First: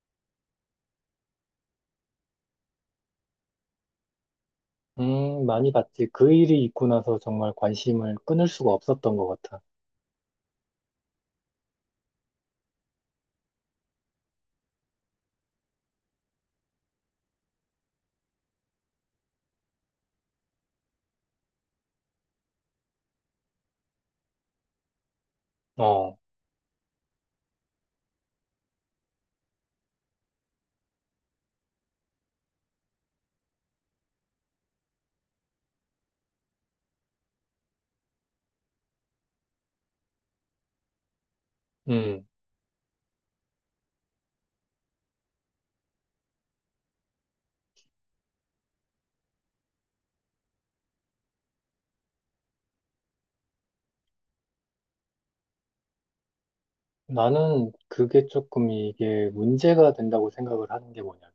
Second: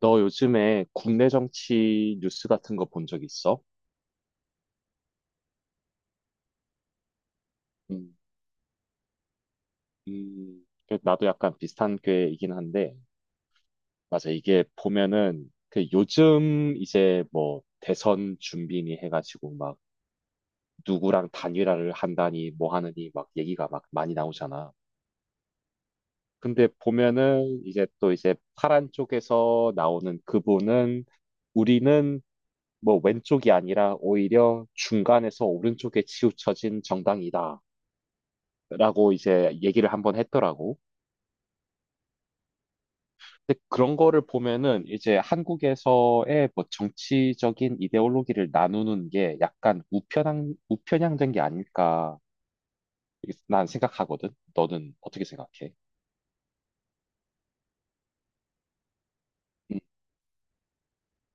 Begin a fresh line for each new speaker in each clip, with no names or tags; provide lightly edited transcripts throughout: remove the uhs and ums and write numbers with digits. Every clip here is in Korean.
너 요즘에 국내 정치 뉴스 같은 거 본 적 있어?
많이 봤지. 그 일이 있고 나서 정말
음,
관심을 끊을 수가 없었던 것 같아.
나도 약간 비슷한 꾀이긴 한데, 맞아. 이게 보면은, 요즘 이제 뭐 대선 준비니 해가지고 막 누구랑 단일화를 한다니 뭐 하느니 막 얘기가 막 많이 나오잖아.
어,
근데 보면은 이제 또 이제 파란 쪽에서 나오는 그분은 우리는 뭐 왼쪽이 아니라 오히려 중간에서 오른쪽에 치우쳐진 정당이다. 라고 이제 얘기를 한번 했더라고.
음.
근데 그런 거를 보면은 이제 한국에서의 뭐 정치적인 이데올로기를 나누는 게 약간 우편향된 게 아닐까 이렇게 난 생각하거든. 너는 어떻게 생각해?
나는 그게 조금 이게
음.
문제가 된다고 생각을 하는 게 뭐냐면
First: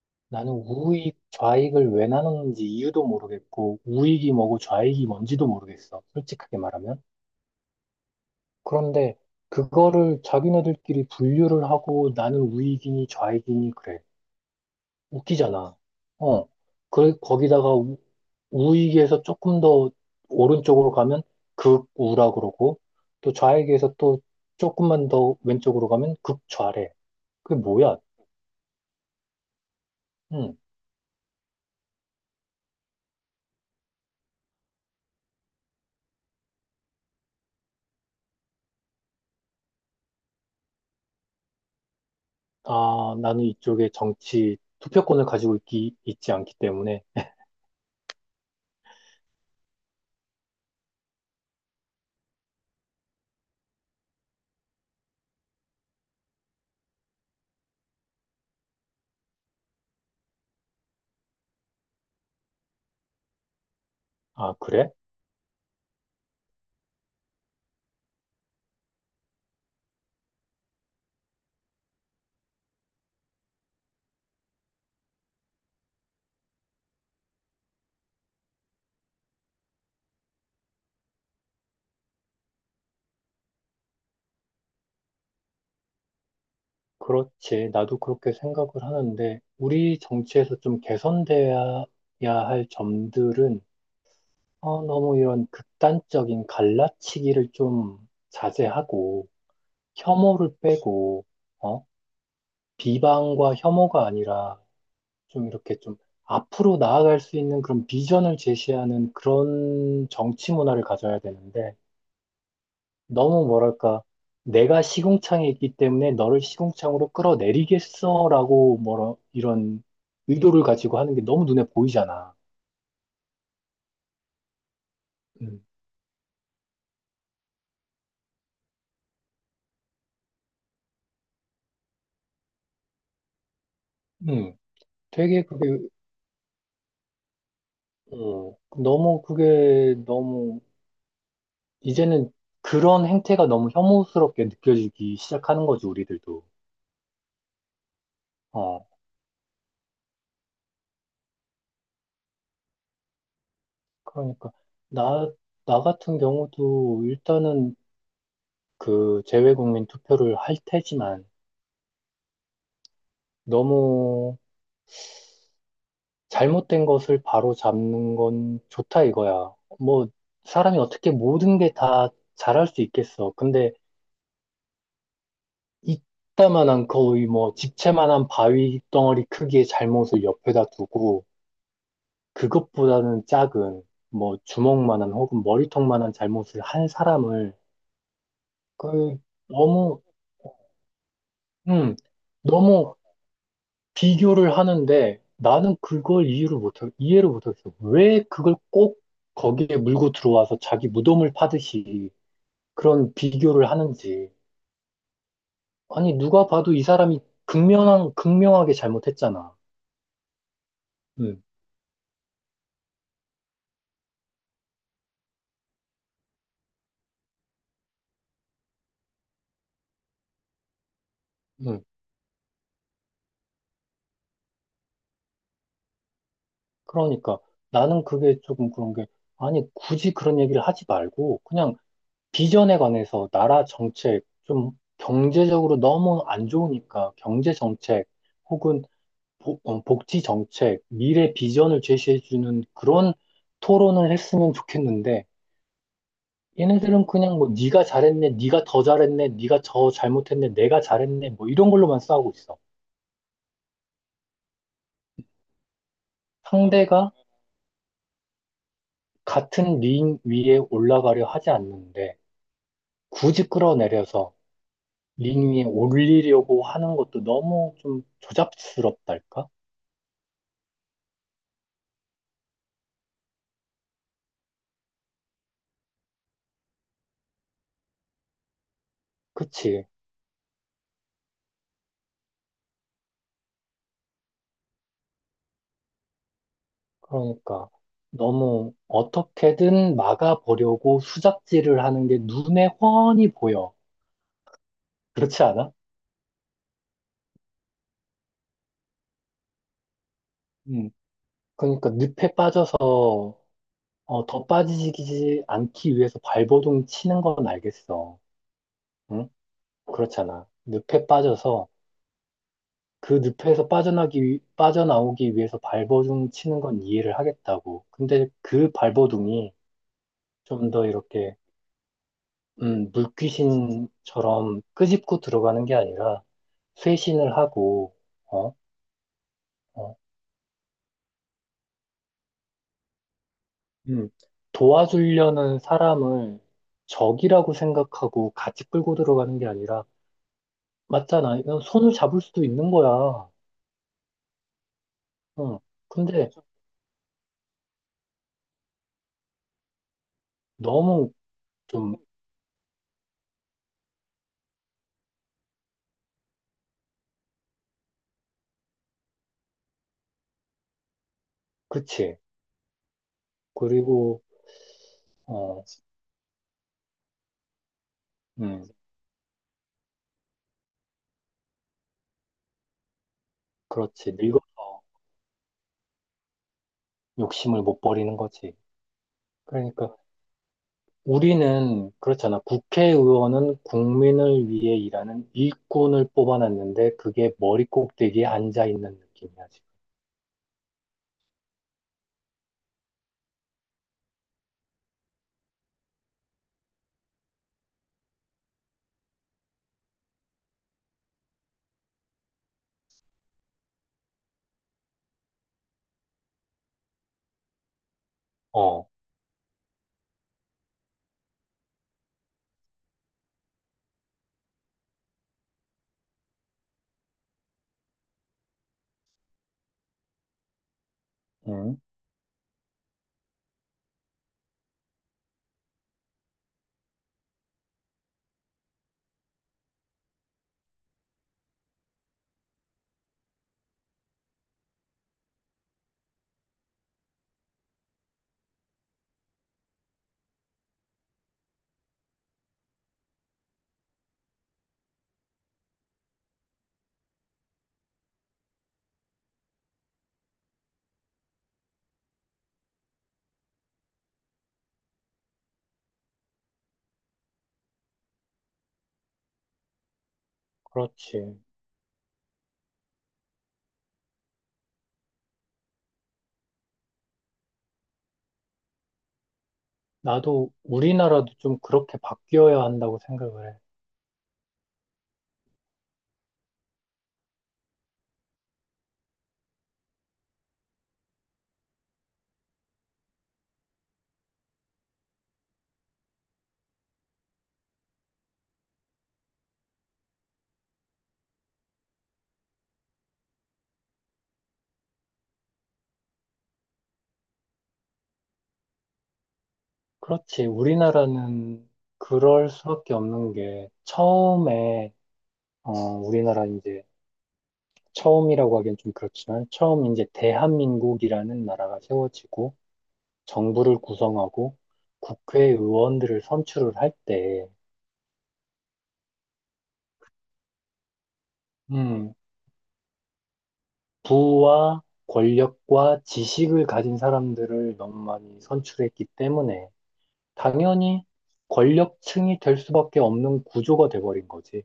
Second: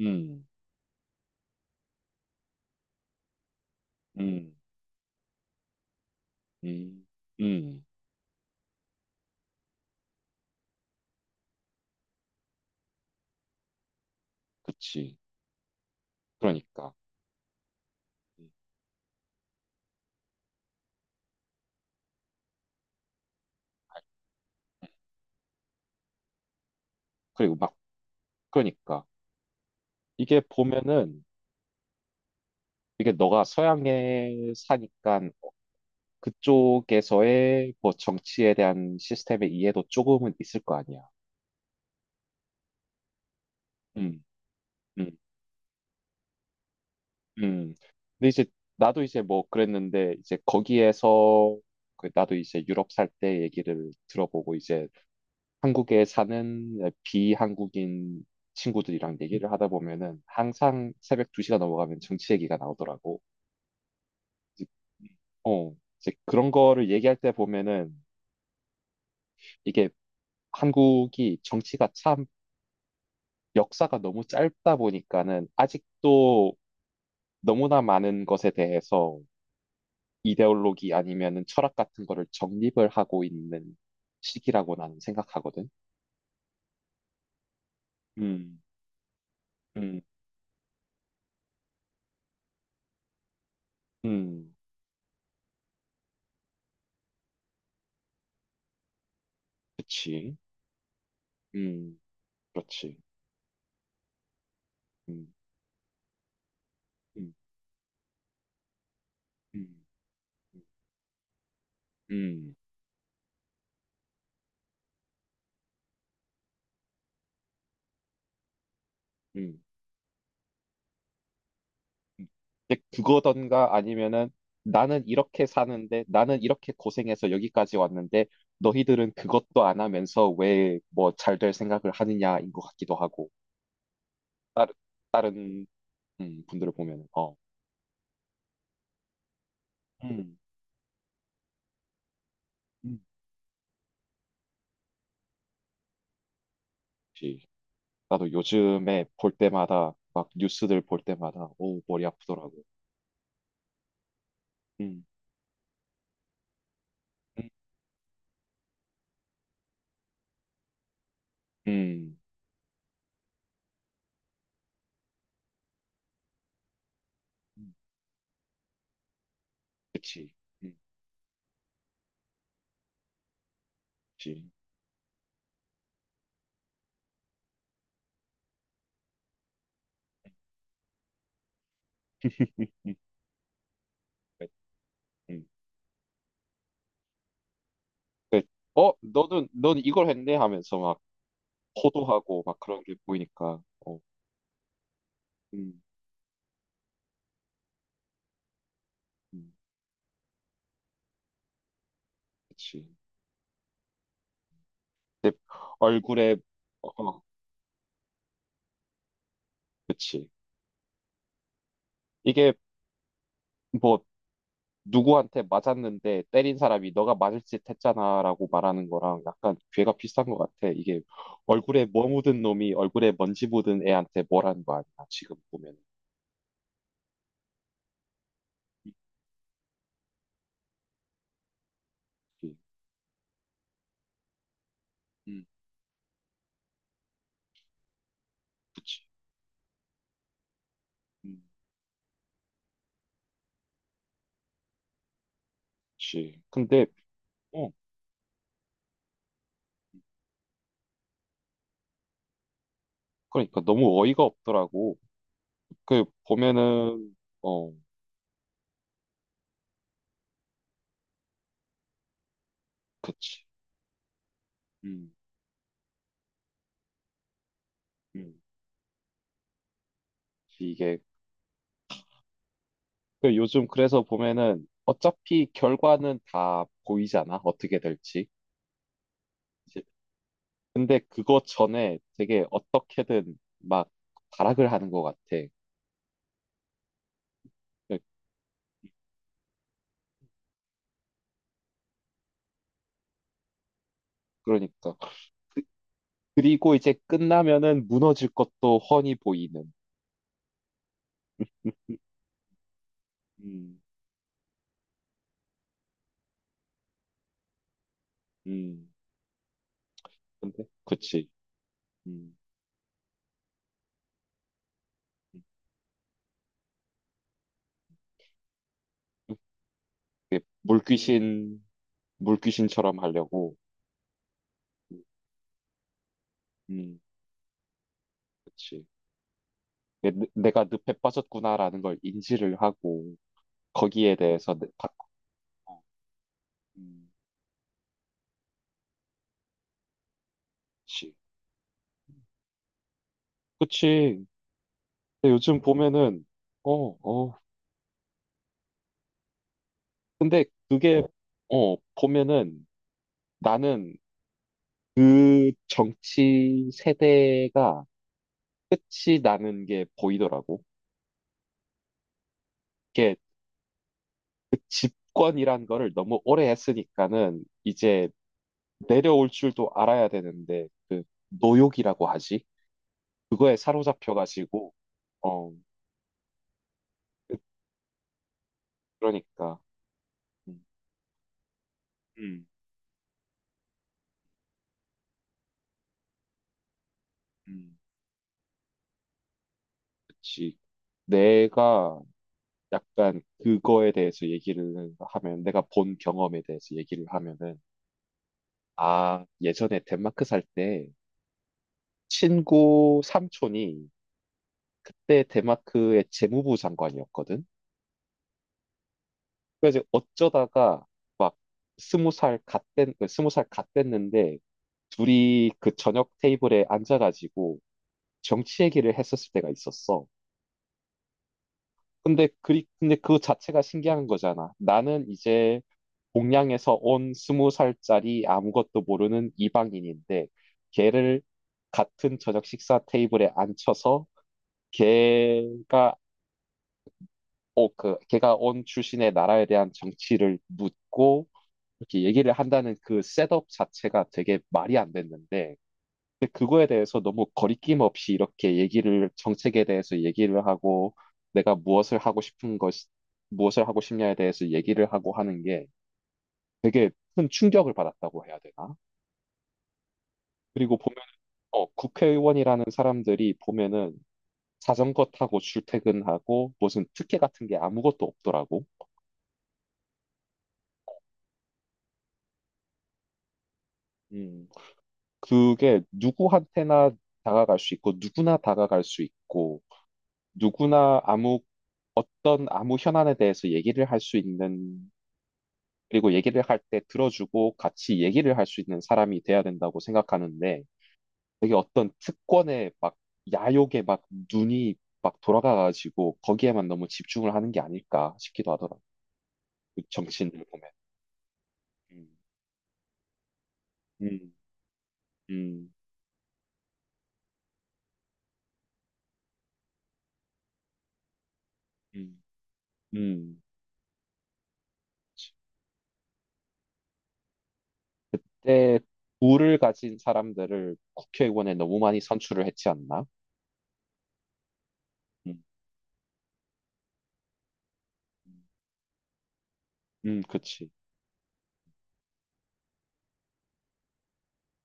음.
나는 우익, 좌익을 왜 나누는지 이유도 모르겠고 우익이
음.
뭐고 좌익이 뭔지도 모르겠어. 솔직하게 말하면.
음. 음.
그런데 그거를 자기네들끼리 분류를 하고 나는 우익이니 좌익이니 그래.
그치.
웃기잖아. 어.
그러니까.
그, 거기다가
음.
우익에서 조금 더 오른쪽으로 가면 극우라 그러고, 또 좌익에서 또 조금만 더 왼쪽으로 가면 극좌래.
그리고
그게
막,
뭐야?
그러니까. 이게
응.
보면은 이게 너가 서양에 사니까 그쪽에서의 뭐 정치에 대한 시스템의 이해도 조금은 있을 거 아니야.
아, 나는 이쪽에
음.
정치
음.
투표권을 가지고 있지 않기 때문에.
음. 근데 이제 나도 이제 뭐 그랬는데 이제 거기에서 나도 이제 유럽 살 때 얘기를 들어보고 이제 한국에 사는 비한국인 친구들이랑 얘기를 하다 보면은 항상 새벽 2시가 넘어가면 정치 얘기가 나오더라고.
아,
이제
그래?
어, 이제 그런 거를 얘기할 때 보면은 이게 한국이 정치가 참 역사가 너무 짧다 보니까는 아직도 너무나 많은 것에 대해서 이데올로기 아니면은 철학 같은 거를 정립을 하고 있는 시기라고 나는 생각하거든.
그렇지. 나도 그렇게
음.
생각을 하는데, 우리
음.
정치에서 좀 개선돼야 할 점들은
음.
어, 너무 이런 극단적인 갈라치기를 좀 자제하고,
그치.
혐오를 빼고, 어?
음. 그렇지.
비방과 혐오가 아니라
음.
좀 이렇게 좀 앞으로 나아갈
음.
수 있는 그런 비전을 제시하는
음.
그런 정치 문화를 가져야 되는데,
음.
너무 뭐랄까, 내가 시궁창에 있기 때문에 너를 시궁창으로 끌어내리겠어라고 뭐라
음.
이런 의도를 가지고 하는 게 너무 눈에
음.
보이잖아.
근데 그거던가 아니면은 나는 이렇게
음.
사는데 나는 이렇게 고생해서 여기까지 왔는데 너희들은 그것도 안 하면서 왜 뭐 잘 될 생각을 하느냐인 것 같기도 하고.
음. 되게
다른
그게
분들을 보면은
어, 너무 그게
음, 음,
너무 이제는
음.
그런 행태가 너무 혐오스럽게 느껴지기 시작하는 거지, 우리들도.
역시 나도
어,
요즘에 볼 때마다 막 뉴스들 볼 때마다 오 머리 아프더라고.
그러니까,
음.
나, 나 같은 경우도
음.
일단은 그 재외국민 투표를 할 테지만
음.
너무 잘못된 것을 바로
음.
잡는 건 좋다 이거야. 뭐,
그치. 음.
사람이 어떻게 모든 게 다 잘할 수 있겠어. 근데
그치.
이따만한 거의 뭐 집채만한 바위 덩어리 크기의 잘못을 옆에다 두고
음.
그것보다는 작은, 뭐,
그,
주먹만한 혹은
음.
머리통만한 잘못을 한 사람을,
그- 어,
그,
너는, 넌
너무,
이걸 했네 하면서 막
음,
호도하고 막 그런 게
너무
보이니까,
비교를 하는데 나는
음.
그걸 이유를 못, 이해를 못하겠어. 왜 그걸 꼭
음.
거기에 물고 들어와서 자기 무덤을 파듯이
그치.
그런 비교를 하는지.
내
아니,
얼굴에,
누가 봐도 이 사람이
어,
극명하게 잘못했잖아.
그치.
음,
이게 뭐 누구한테 맞았는데 때린 사람이 너가 맞을 짓 했잖아라고 말하는 거랑 약간 괴가 비슷한 것 같아. 이게
음.
얼굴에 뭐 묻은 놈이 얼굴에 먼지 묻은 애한테 뭐라는 거 아니야, 지금 보면.
그러니까 나는 그게 조금 그런 게, 아니, 굳이 그런 얘기를 하지 말고, 그냥
음.
비전에 관해서 나라 정책, 좀
음.
경제적으로 너무 안 좋으니까 경제 정책 혹은
그치.
복지 정책, 미래
음.
비전을 제시해주는 그런 토론을 했으면 좋겠는데
그치. 근데,
얘네들은 그냥 뭐
어,
네가 잘했네, 네가 더 잘했네, 네가 더 잘못했네, 내가 잘했네 뭐 이런 걸로만 싸우고 있어.
그러니까 너무 어이가 없더라고.
상대가
보면은, 어,
같은 링 위에 올라가려 하지 않는데
그치.
굳이 끌어내려서
음.
링 위에 올리려고 하는 것도 너무 좀
음.
조잡스럽달까?
이게. 요즘 그래서 보면은 어차피 결과는 다 보이잖아, 어떻게 될지.
그치.
근데 그거 전에 되게 어떻게든 막 발악을 하는 것 같아.
그러니까
그-
너무 어떻게든 막아보려고 수작질을 하는 게 눈에 훤히 보여.
그러니까.
그렇지
그-
않아?
그리고 이제 끝나면은 무너질 것도 훤히 보이는.
음. 그러니까
음.
늪에 빠져서
음.
어, 더 빠지지 않기 위해서 발버둥 치는 건 알겠어.
음.
응? 그렇잖아.
근데,
늪에
그치.
빠져서
음.
그 늪에서 빠져나오기 위해서 발버둥 치는 건 이해를 하겠다고. 근데 그
음.
발버둥이 좀 더 이렇게
물귀신, 물귀신처럼 하려고.
물귀신처럼 끄집고 들어가는 게 아니라
음.
쇄신을 하고, 어,
그치.
어,
내가 늪에 빠졌구나라는 걸 인지를 하고,
음,
거기에 대해서 받고.
도와주려는 사람을
음.
적이라고 생각하고 같이 끌고 들어가는 게 아니라,
그치.
맞잖아. 이건 손을 잡을 수도 있는 거야.
그치. 근데
응.
요즘 보면은,
근데
어, 어, 근데 그게
너무 좀,
보면은 나는 그 정치 세대가 끝이 나는 게 보이더라고.
그치.
이게
그리고,
그
어,
집권이란 거를 너무 오래 했으니까는 이제
음,
내려올 줄도 알아야 되는데 그 노욕이라고 하지? 그거에
그렇지.
사로잡혀가지고
늙어서
어 그-
욕심을 못 버리는 거지.
그러니까.
그러니까
음.
우리는 그렇잖아.
음.
국회의원은 국민을 위해 일하는 일꾼을 뽑아놨는데 그게 머리
음.
꼭대기에 앉아 있는 느낌이야, 지금.
그치. 내가 약간 그거에 대해서 얘기를 하면 내가 본 경험에 대해서 얘기를 하면은 아, 예전에 덴마크 살 때 친구 삼촌이 그때 덴마크의 재무부 장관이었거든.
어,
그래서 어쩌다가 20살 갓됐는데 둘이 그 저녁 테이블에 앉아가지고 정치 얘기를 했었을 때가 있었어.
응,
근데 그 자체가 신기한 거잖아. 나는 이제 동양에서 온 20살짜리 아무것도 모르는 이방인인데 걔를 같은 저녁 식사 테이블에 앉혀서 걔가 어, 그 걔가 온 출신의 나라에 대한 정치를 묻고 이렇게 얘기를 한다는 그 셋업 자체가 되게 말이 안 됐는데 근데 그거에 대해서 너무 거리낌 없이 이렇게 얘기를 정책에 대해서 얘기를 하고 내가 무엇을 하고 싶냐에 대해서 얘기를 하고 하는 게 되게 큰 충격을 받았다고 해야 되나? 그리고 보면
그렇지.
국회의원이라는 사람들이 보면은 자전거 타고 출퇴근하고 무슨 특혜 같은 게 아무것도 없더라고.
나도 우리나라도 좀 그렇게 바뀌어야 한다고 생각을 해.
음. 그게 누구한테나 다가갈 수 있고 누구나 다가갈 수 있고 누구나 아무 어떤 아무 현안에 대해서 얘기를 할 수 있는 그리고 얘기를 할 때 들어주고 같이 얘기를 할 수 있는 사람이 돼야 된다고 생각하는데 되게 어떤 특권에 막 야욕에 막 눈이 막 돌아가가지고 거기에만 너무 집중을 하는 게 아닐까 싶기도 하더라. 그 정치인들
그렇지.
보면.
우리나라는
음.
그럴 수밖에 없는 게
음.
처음에
음.
우리나라 이제 처음이라고 하기엔 좀 그렇지만 처음 이제 대한민국이라는 나라가
음.
세워지고
음.
정부를 구성하고 국회의원들을 선출을 할 때,
그때 부를 가진 사람들을 국회의원에 너무 많이
음,
선출을 했지 않나?
부와
음.
권력과 지식을 가진 사람들을 너무 많이
음.
선출했기 때문에
음. 그치.
당연히 권력층이 될 수밖에 없는 구조가 돼버린 거지.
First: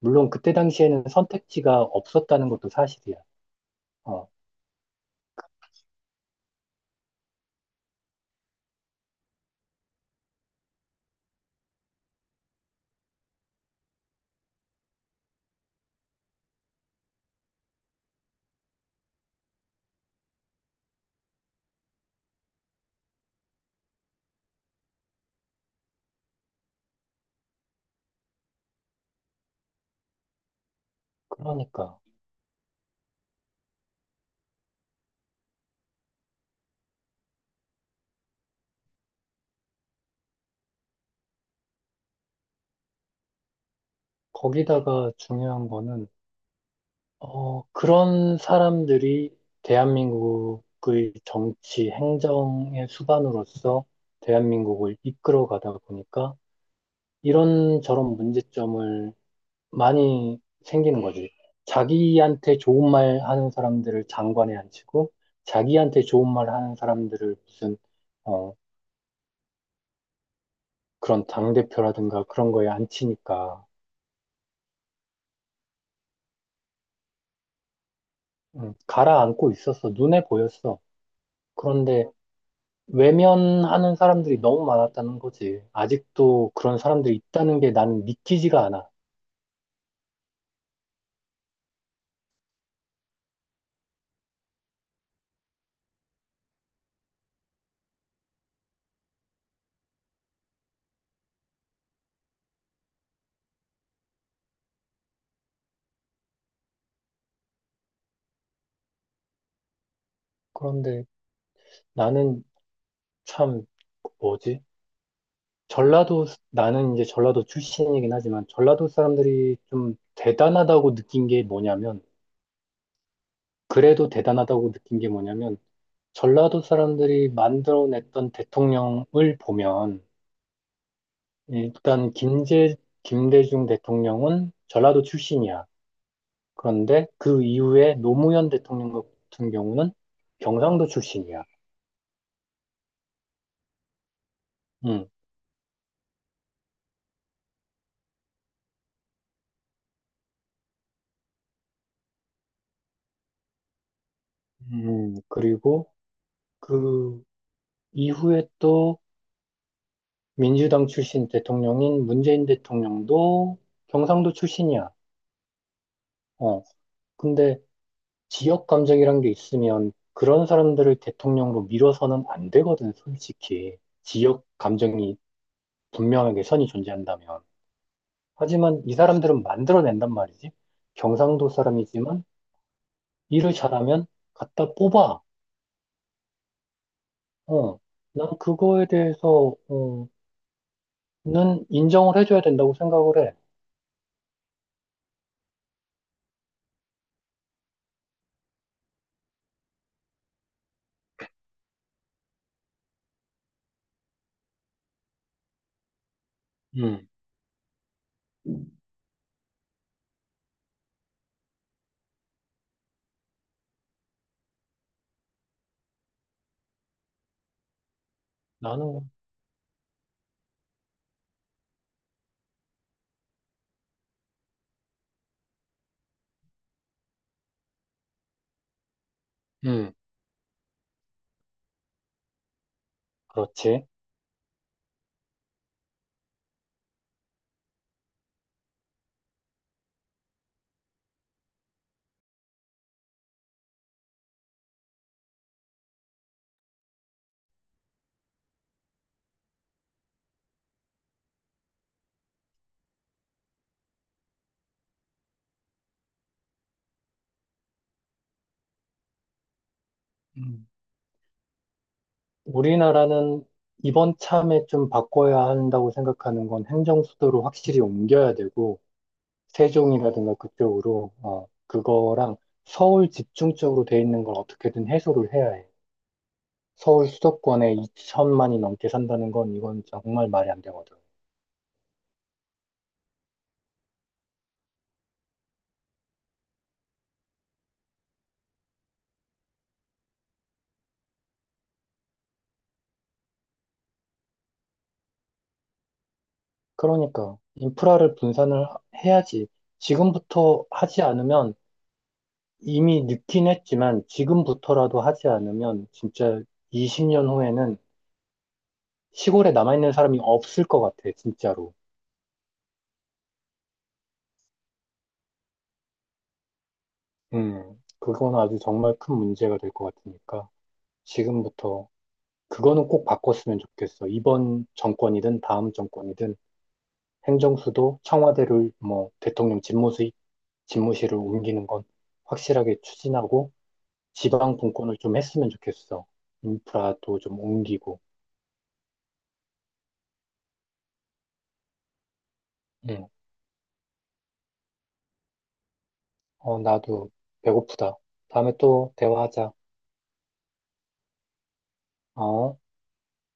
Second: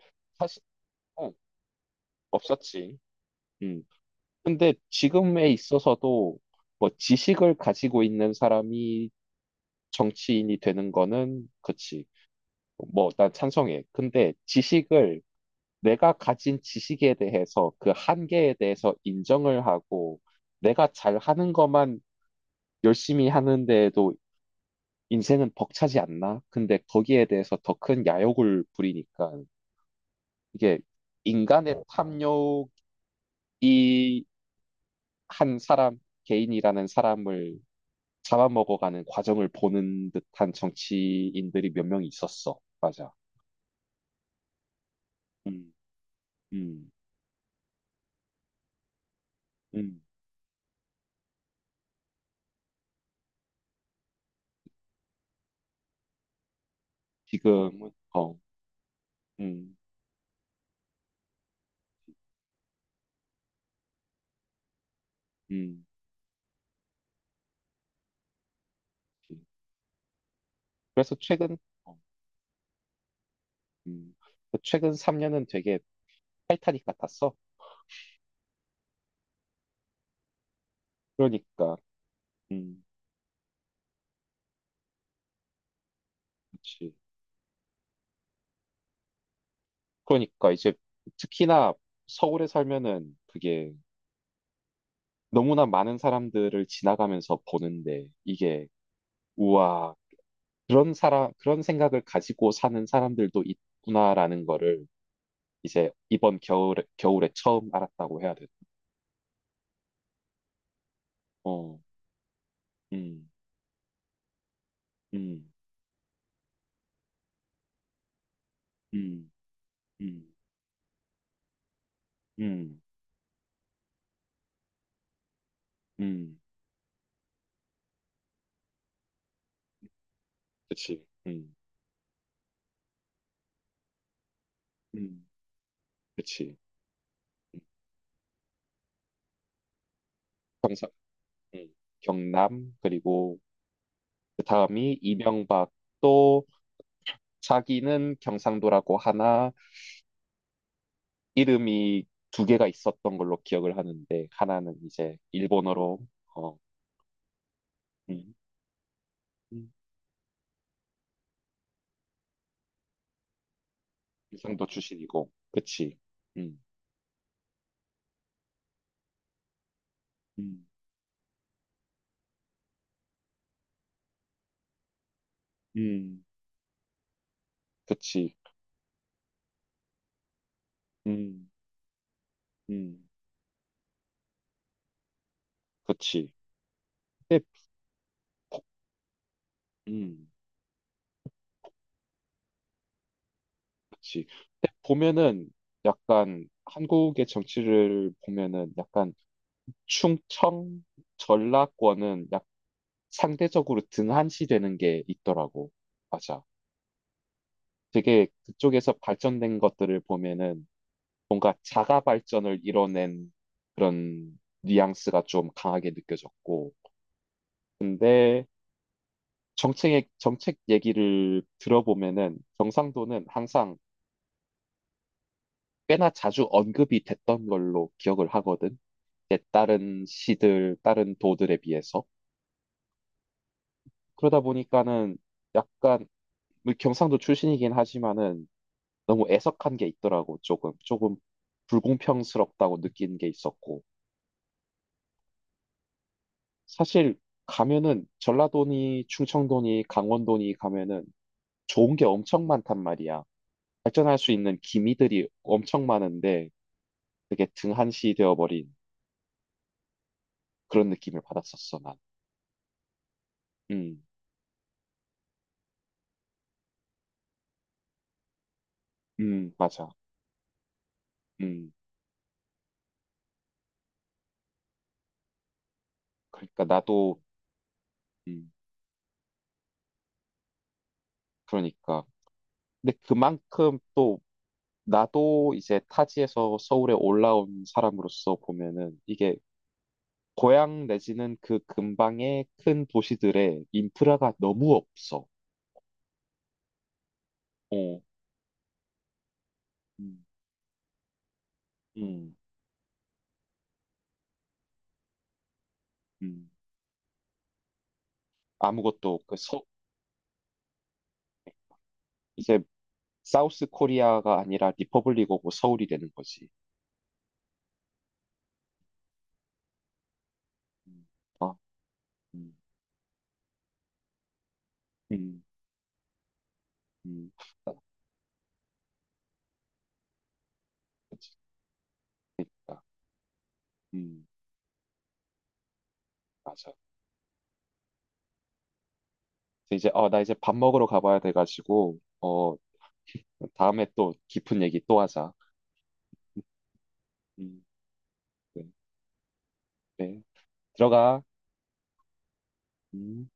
물론 그때
사실
당시에는
어,
선택지가 없었다는 것도
없었지.
사실이야.
음.
어,
근데 지금에 있어서도 뭐 지식을 가지고 있는 사람이 정치인이 되는 거는 그치. 뭐 난 찬성해. 근데 지식을 내가 가진 지식에 대해서 그 한계에 대해서 인정을 하고 내가 잘하는 것만 열심히 하는데에도 인생은 벅차지 않나? 근데 거기에 대해서 더 큰 야욕을 부리니까 이게 인간의
그러니까
탐욕이 한 사람, 개인이라는 사람을 잡아먹어가는 과정을 보는 듯한 정치인들이 몇 명 있었어. 맞아.
거기다가 중요한
음.
거는
음.
그런 사람들이
음.
대한민국의 정치, 행정의 수반으로서 대한민국을 이끌어 가다 보니까
지금은,
이런저런 문제점을
음.
많이 생기는 거지. 자기한테 좋은 말 하는 사람들을 장관에 앉히고,
음.
자기한테 좋은 말 하는 사람들을 무슨, 어,
그래서
그런
어,
당대표라든가 그런 거에 앉히니까,
음. 최근 3년은 되게,
가라앉고 있었어. 눈에 보였어.
그러니까,
그런데
음,
외면하는 사람들이 너무 많았다는 거지. 아직도 그런
그렇
사람들이 있다는 게 나는 믿기지가 않아.
그러니까 이제 특히나 서울에 살면은 그게 너무나 많은 사람들을 지나가면서 보는데 이게 우와 그런 생각을 가지고 사는 사람들도 있구나라는 거를 이제 이번 겨울에 처음 알았다고 해야 돼.
그런데
어.
나는
음.
참 뭐지?
음.
전라도 나는 이제 전라도 출신이긴 하지만 전라도
음.
사람들이 좀
음.
대단하다고 느낀 게 뭐냐면
음.
그래도 대단하다고 느낀 게 뭐냐면
음.
전라도 사람들이 만들어냈던 대통령을 보면
그치. 음.
일단 김제 김대중 대통령은 전라도
음.
출신이야.
그치.
그런데 그 이후에 노무현 대통령 같은 경우는 경상도
경상,
출신이야.
음, 경남 그리고 그 다음이
음,
이명박 또 자기는 경상도라고 하나 이름이 두 개가 있었던 걸로 기억을 하는데 하나는 이제
그리고
일본어로 어
그
음,
이후에 또
음,
민주당 출신 대통령인 문재인 대통령도 경상도
경상도
출신이야.
출신이고 그치. 음.
어, 근데 지역 감정이란 게 있으면 그런
음.
사람들을 대통령으로 밀어서는 안 되거든, 솔직히. 지역 감정이
음.
분명하게 선이 존재한다면.
그치.
하지만 이 사람들은 만들어낸단 말이지.
음.
경상도 사람이지만
음.
일을 잘하면 갖다 뽑아.
그치. 근데.
어, 난 그거에 대해서,
음.
는 인정을 해줘야 된다고 생각을 해.
그치. 근데 보면은 약간 한국의 정치를 보면은 약간 충청 전라권은 약 상대적으로 등한시되는 게 있더라고. 맞아.
음,
되게 그쪽에서 발전된 것들을 보면은 뭔가 자가 발전을 이뤄낸 그런 뉘앙스가 좀 강하게 느껴졌고, 근데
나는,
정책 얘기를 들어보면은 경상도는 항상 꽤나 자주 언급이 됐던 걸로 기억을 하거든. 이제
음,
다른 도들에 비해서.
그렇지.
그러다 보니까는 약간 뭐 경상도 출신이긴 하지만은 너무 애석한 게 있더라고. 조금 불공평스럽다고 느낀 게 있었고. 사실 가면은 전라도니 충청도니 강원도니 가면은 좋은 게 엄청 많단 말이야. 발전할 수 있는 기미들이 엄청 많은데 되게 등한시 되어버린
음.
그런 느낌을 받았었어, 난.
우리나라는
음.
이번 참에 좀 바꿔야 한다고 생각하는 건 행정수도를 확실히 옮겨야 되고,
음. 맞아.
세종이라든가 그쪽으로, 어,
음.
그거랑 서울 집중적으로 돼 있는 걸 어떻게든 해소를 해야 해.
그러니까
서울
나도,
수도권에
음,
2천만이 넘게 산다는 건 이건 정말 말이 안 되거든.
그러니까. 근데 그만큼 또 나도 이제 타지에서 서울에 올라온 사람으로서 보면은 이게 고향 내지는 그 근방의 큰 도시들의 인프라가 너무 없어.
그러니까
어.
인프라를 해야지.
음.
지금부터 하지 않으면
음.
이미 늦긴 했지만 지금부터라도 하지 않으면 진짜
음.
20년 후에는
아무것도 그
시골에
서,
남아있는 사람이 없을 것 같아, 진짜로.
이제 사우스 코리아가 아니라 리퍼블릭 오브 서울이 되는 거지.
그건 아주 정말 큰 문제가 될 것 같으니까
음. 아.
지금부터
음.
그거는 꼭 바꿨으면 좋겠어. 이번 정권이든
음.
다음 정권이든
음. 아,
행정수도 청와대를 뭐 대통령 집무실, 집무실을
그치.
옮기는 건 확실하게
그러니까,
추진하고
음,
지방 분권을 좀 했으면 좋겠어.
맞아.
인프라도 좀 옮기고.
그래서 이제 나 이제 밥 먹으러 가봐야 돼가지고
응.
다음에 또 깊은 얘기 또 하자.
어, 나도
음.
배고프다. 다음에
네.
또 대화하자.
네. 들어가.
어?
음.